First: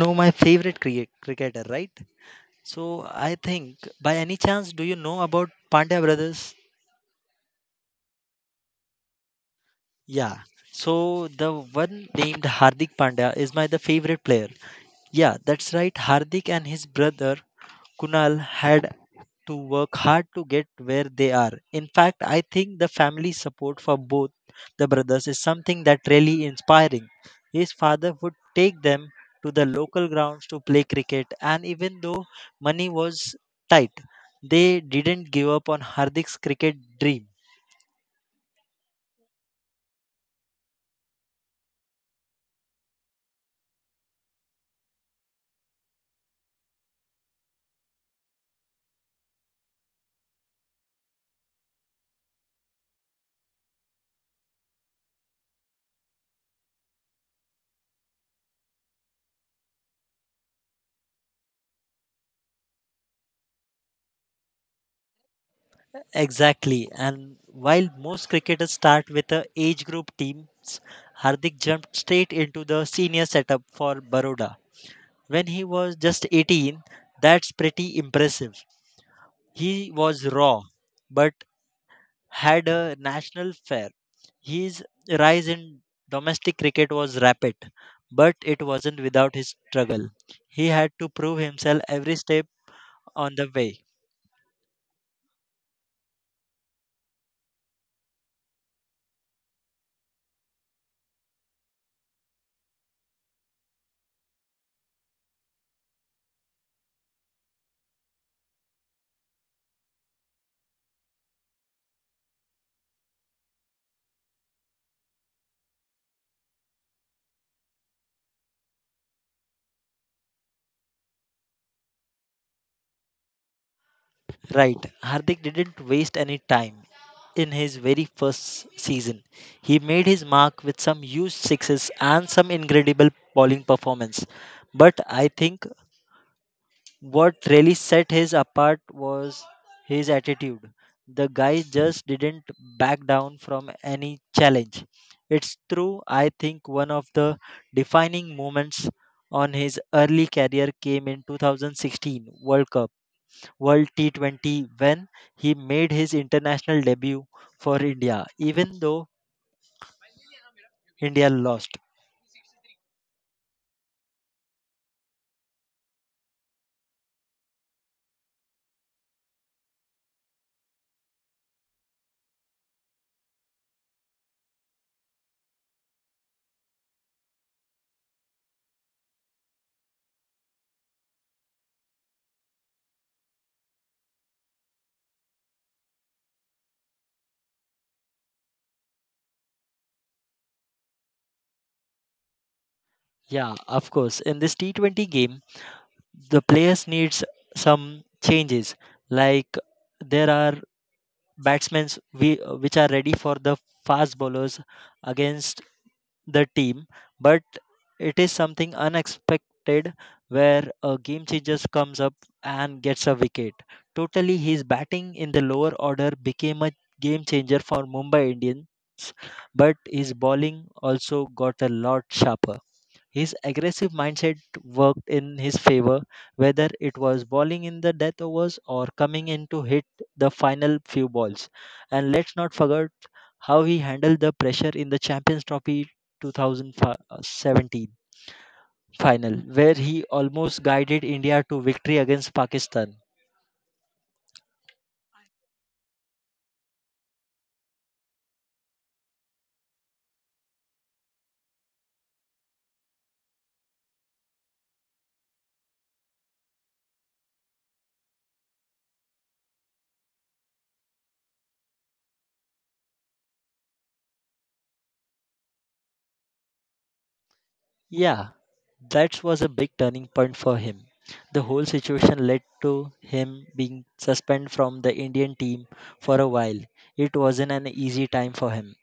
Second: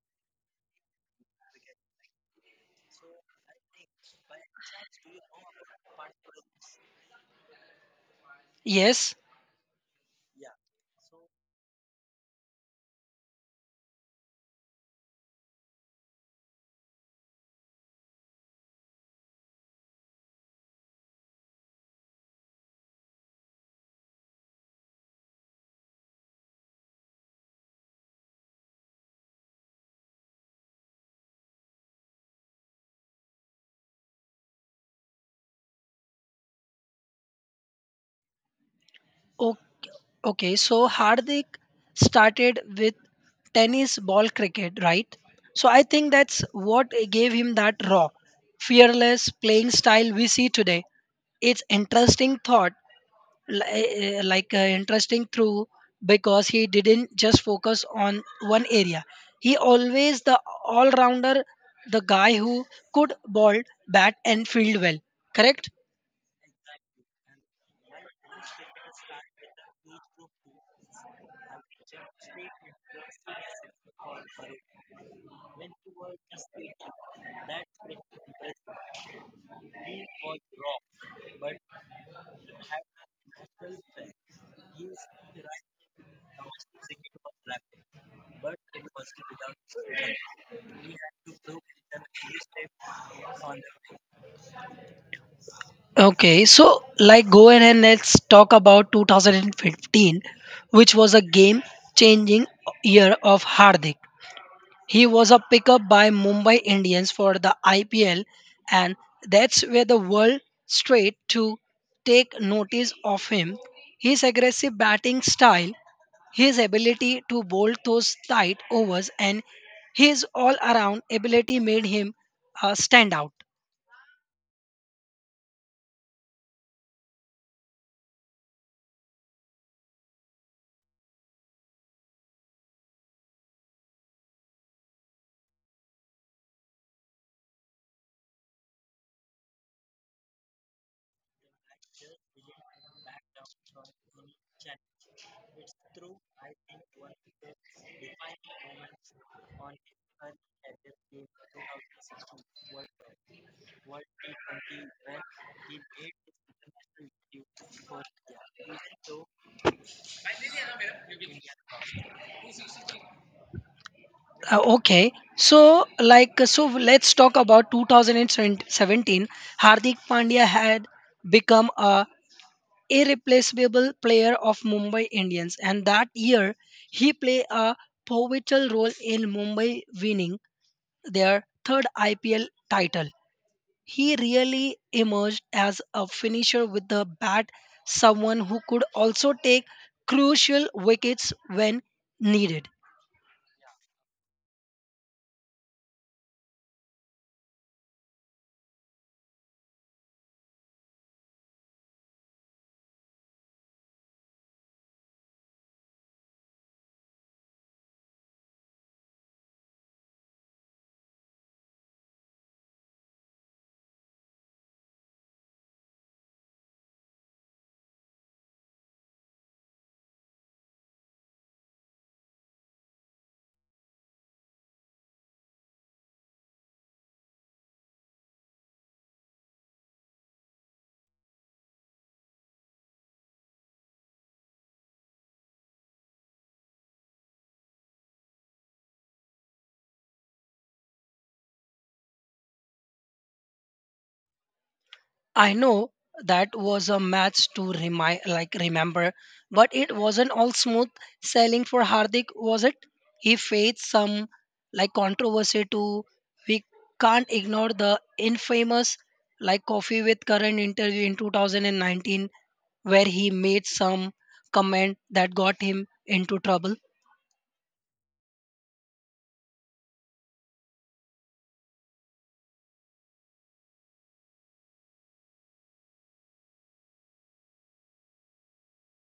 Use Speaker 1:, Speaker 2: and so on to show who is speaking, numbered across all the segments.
Speaker 1: know my favorite cricketer, right? So I think by any chance do you know about Pandya brothers?
Speaker 2: Yes.
Speaker 1: Yeah. So the one named Hardik Pandya is my the favorite player. Yeah, that's right. Hardik and his brother Kunal had to work hard to get where they are. In fact, I think the family support for both the brothers is something that really inspiring. His father would take them to the local grounds to play cricket, and even though money was tight, they didn't give up on Hardik's cricket dream.
Speaker 2: O- okay. So Hardik started with tennis ball cricket, right? So I think that's what gave him that raw, fearless playing style we see today. It's interesting thought, interesting through because he didn't just focus on one area. He always the all-rounder, the guy who could ball, bat, and field well. Correct?
Speaker 1: Exactly. And while most cricketers start with a age group teams, Hardik jumped straight into the senior setup for Baroda when he was just 18. That's pretty impressive. He was raw, but had a national flair. His rise in domestic cricket was rapid, but it wasn't without his struggle. He had to prove himself every step on the way.
Speaker 2: Okay, so like go ahead and let's talk about 2015, which was a game changing year of Hardik. He was a pickup by Mumbai Indians for the IPL, and that's where the world straight to take notice of him. His aggressive batting style, his ability to bowl those tight overs, and his all around ability made him stand out.
Speaker 1: Right, Hardik didn't waste any time in his very first season. He made his mark with some huge sixes and some incredible bowling performance. But I think what really set his apart was his attitude. The guy just didn't back down from any challenge. It's true, I think one of the defining moments on his early career came in 2016 World Cup, World T20, when he made his international debut for India, even though India lost.
Speaker 2: Okay. So let's talk about 2017. Hardik Pandya had become a irreplaceable player of Mumbai Indians, and that year he played a pivotal role in Mumbai winning their third IPL title. He really emerged as a finisher with the bat, someone who could also take crucial wickets when needed.
Speaker 1: Yeah, of course. In this T20 game, the players needs some changes, like there are batsmen we, which are ready for the fast bowlers against the team, but it is something unexpected where a game changer comes up and gets a wicket. Totally, his batting in the lower order became a game changer for Mumbai Indians, but his bowling also got a lot sharper. His aggressive mindset worked in his favor, whether it was bowling in the death overs or coming in to hit the final few balls. And let's not forget how he handled the pressure in the Champions Trophy 2017 final, where he almost guided India to victory against Pakistan.
Speaker 2: I know that was a match to remind, like remember, but it wasn't all smooth sailing for Hardik, was it? He faced some like controversy too. We can't ignore the infamous like coffee with current interview in 2019 where he made some comment that got him into trouble.
Speaker 1: Yeah, that was a big turning point for him. The whole situation led to him being suspended from the Indian team for a while. It wasn't an easy time for him,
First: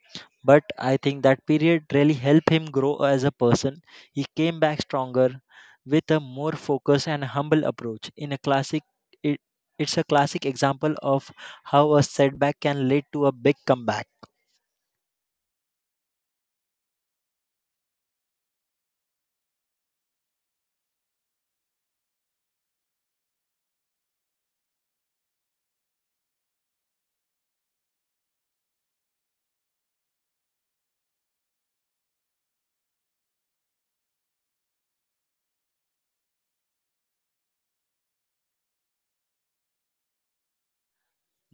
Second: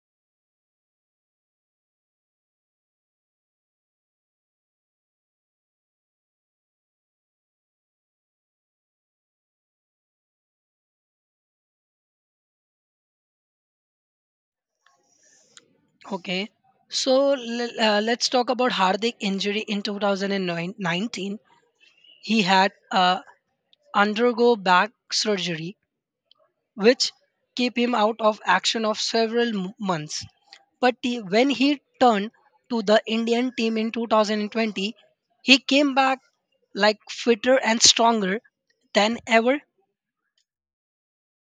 Speaker 1: but I think that period really helped him grow as a person. He came back stronger with a more focused and humble approach. In a classic it, it's a classic example of how a setback can lead to a big comeback.
Speaker 2: Okay. So let's talk about Hardik injury in 2019. He had a undergo back surgery, which keep him out of action of several months. But when he turned to the Indian team in 2020, he came back like fitter and stronger than ever.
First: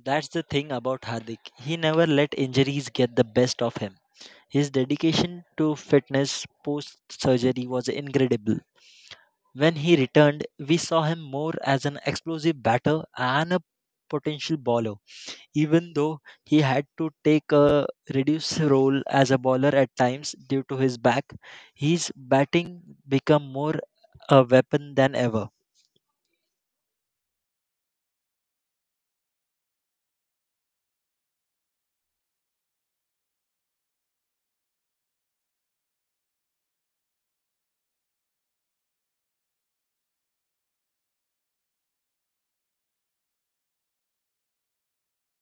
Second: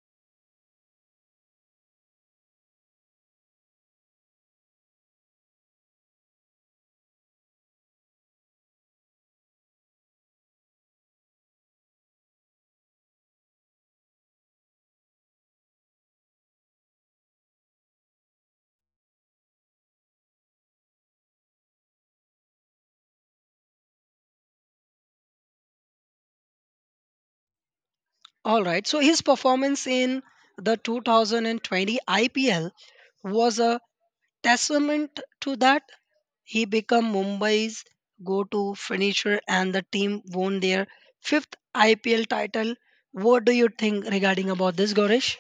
Speaker 1: That's the thing about Hardik. He never let injuries get the best of him. His dedication to fitness post surgery was incredible. When he returned, we saw him more as an explosive batter and a potential bowler, even though he had to take a reduced role as a bowler at times due to his back. His batting became more a weapon than ever.
Speaker 2: All right, so his performance in the 2020 IPL was a testament to that. He became Mumbai's go to finisher and the team won their fifth IPL title. What do you think regarding about this, Gaurish?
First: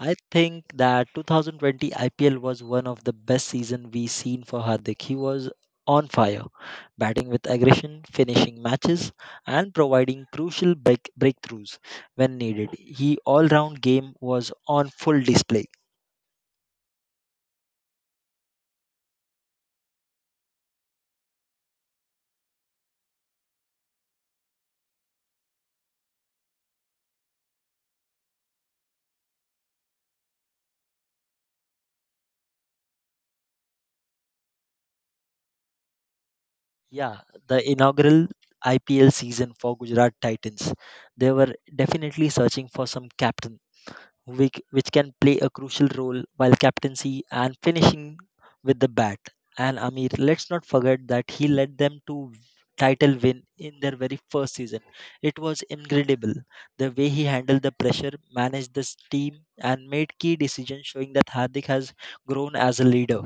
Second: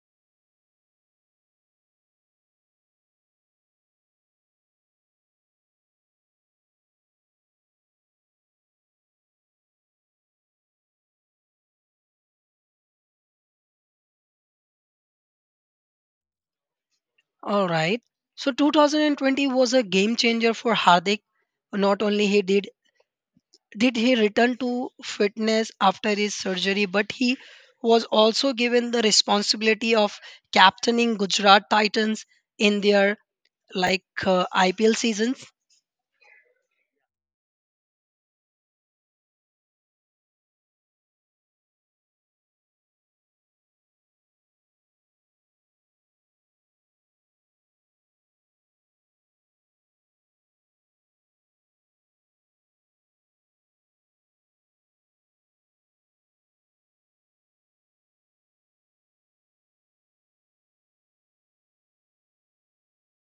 Speaker 1: I think that 2020 IPL was one of the best season we seen for Hardik. He was on fire, batting with aggression, finishing matches, and providing breakthroughs when needed. His all-round game was on full display.
Speaker 2: All right. So 2020 was a game changer for Hardik. Not only he did he return to fitness after his surgery, but he was also given the responsibility of captaining Gujarat Titans in their IPL seasons.
Speaker 1: Yeah, the inaugural IPL season for Gujarat Titans. They were definitely searching for some captain which can play a crucial role while captaincy and finishing with the bat. And Amir, let's not forget that he led them to title win in their very first season. It was incredible the way he handled the pressure, managed this team, and made key decisions, showing that Hardik has grown as a leader.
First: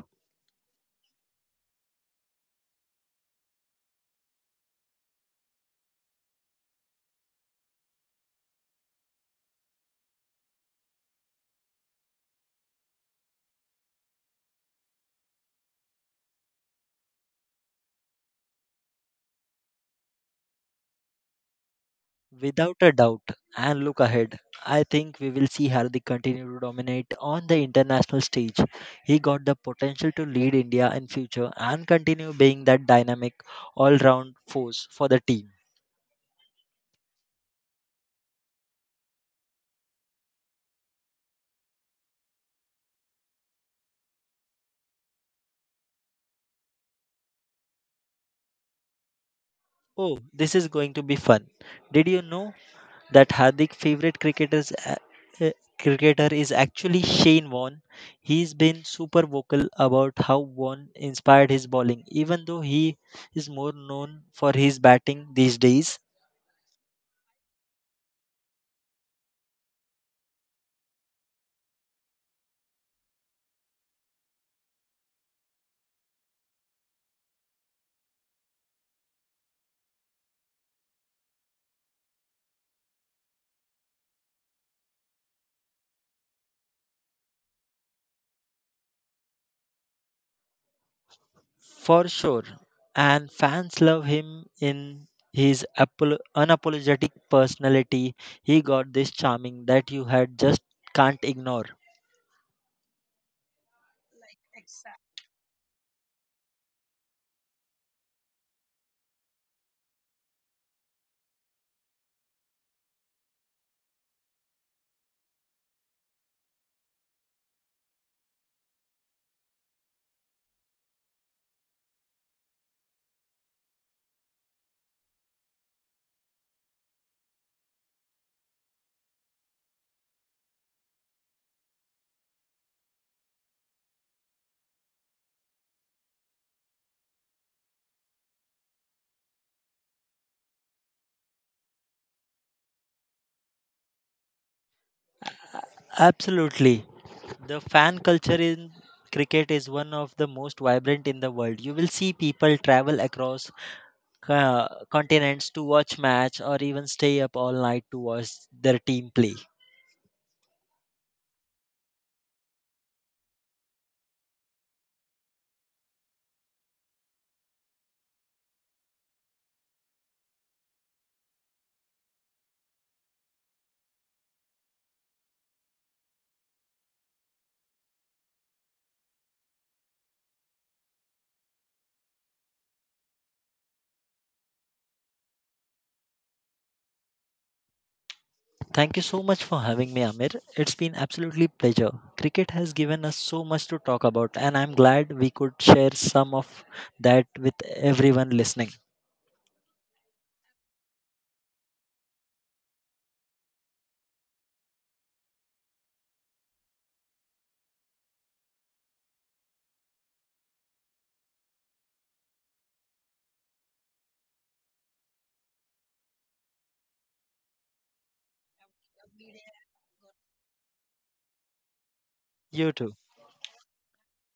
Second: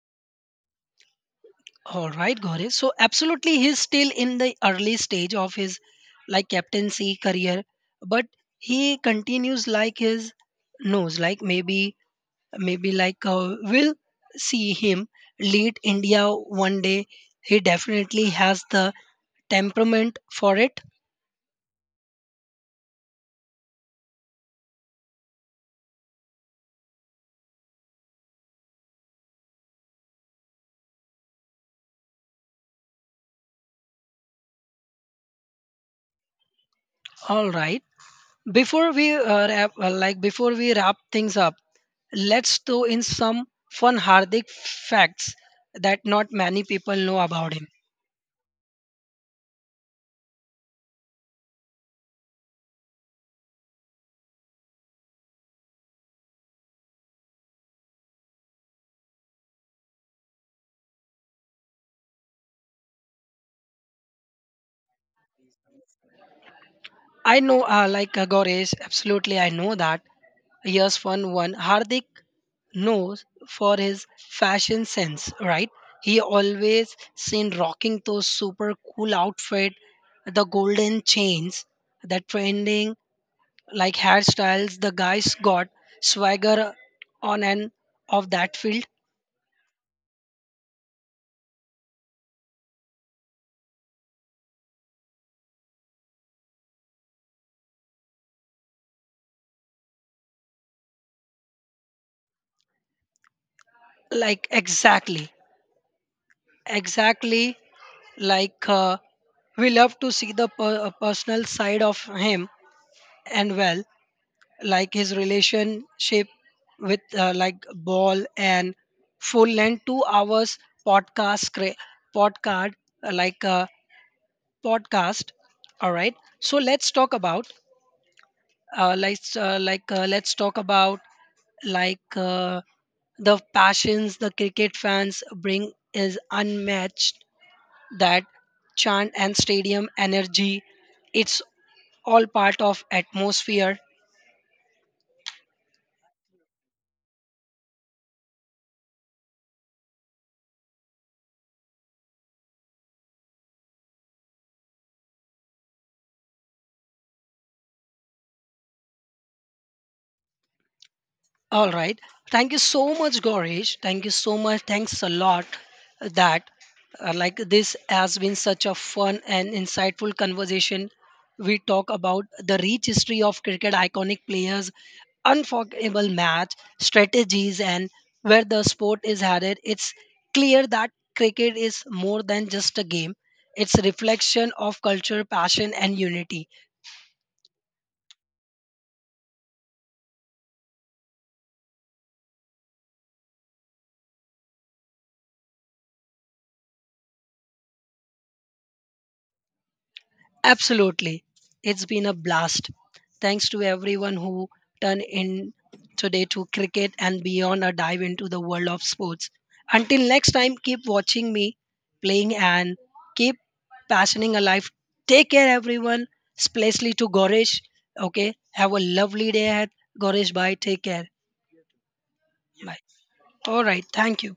Speaker 2: All right, Gauri. So absolutely, he's still in the early stage of his like captaincy career, but he continues like his nose. Like maybe we'll see him lead India one day. He definitely has the temperament for it.
Speaker 1: Without a doubt, and look ahead, I think we will see Hardik continue to dominate on the international stage. He got the potential to lead India in future and continue being that dynamic all-round force for the team.
Speaker 2: All right. Before we wrap things up, let's throw in some fun Hardik facts that not many people know about him.
Speaker 1: Oh, this is going to be fun. Did you know that Hardik favorite uh, cricketer is actually Shane Warne? He's been super vocal about how Warne inspired his bowling even though he is more known for his batting these days.
Speaker 2: I know, Gaurish, absolutely, I know that. Here's fun one. Hardik knows for his fashion sense, right? He always seen rocking those super cool outfit, the golden chains, the trending like hairstyles. The guys got swagger on and off that field.
Speaker 1: For sure. And fans love him in his unapologetic personality. He got this charming that you had just can't ignore.
Speaker 2: Like exactly, exactly like uh, we love to see the personal side of him and well like his relationship with like ball and full length 2 hours podcast cre- podcast uh, like uh, podcast. All right, so let's talk about, let's talk about, like uh, the passions the cricket fans bring is unmatched, that chant and stadium energy, it's all part of atmosphere.
Speaker 1: A- Absolutely. The fan culture in cricket is one of the most vibrant in the world. You will see people travel across continents to watch match or even stay up all night to watch their team play.
Speaker 2: All right. Thank you so much, Gaurish. Thank you so much. Thanks a lot that, this has been such a fun and insightful conversation. We talk about the rich history of cricket, iconic players, unforgettable match strategies, and where the sport is headed. It's clear that cricket is more than just a game. It's a reflection of culture, passion, and unity.
Speaker 1: Thank you so much for having me, Amir. It's been absolutely pleasure. Cricket has given us so much to talk about, and I'm glad we could share some of that with everyone listening.
Speaker 2: Absolutely. It's been a blast. Thanks to everyone who turned in today to cricket and beyond a dive into the world of sports. Until next time, keep watching me playing and keep passioning alive. Take care, everyone, especially to Goresh. Okay, have a lovely day ahead. Goresh, bye. Take care.
Speaker 1: You
Speaker 2: Bye.
Speaker 1: too.
Speaker 2: All right. Thank you.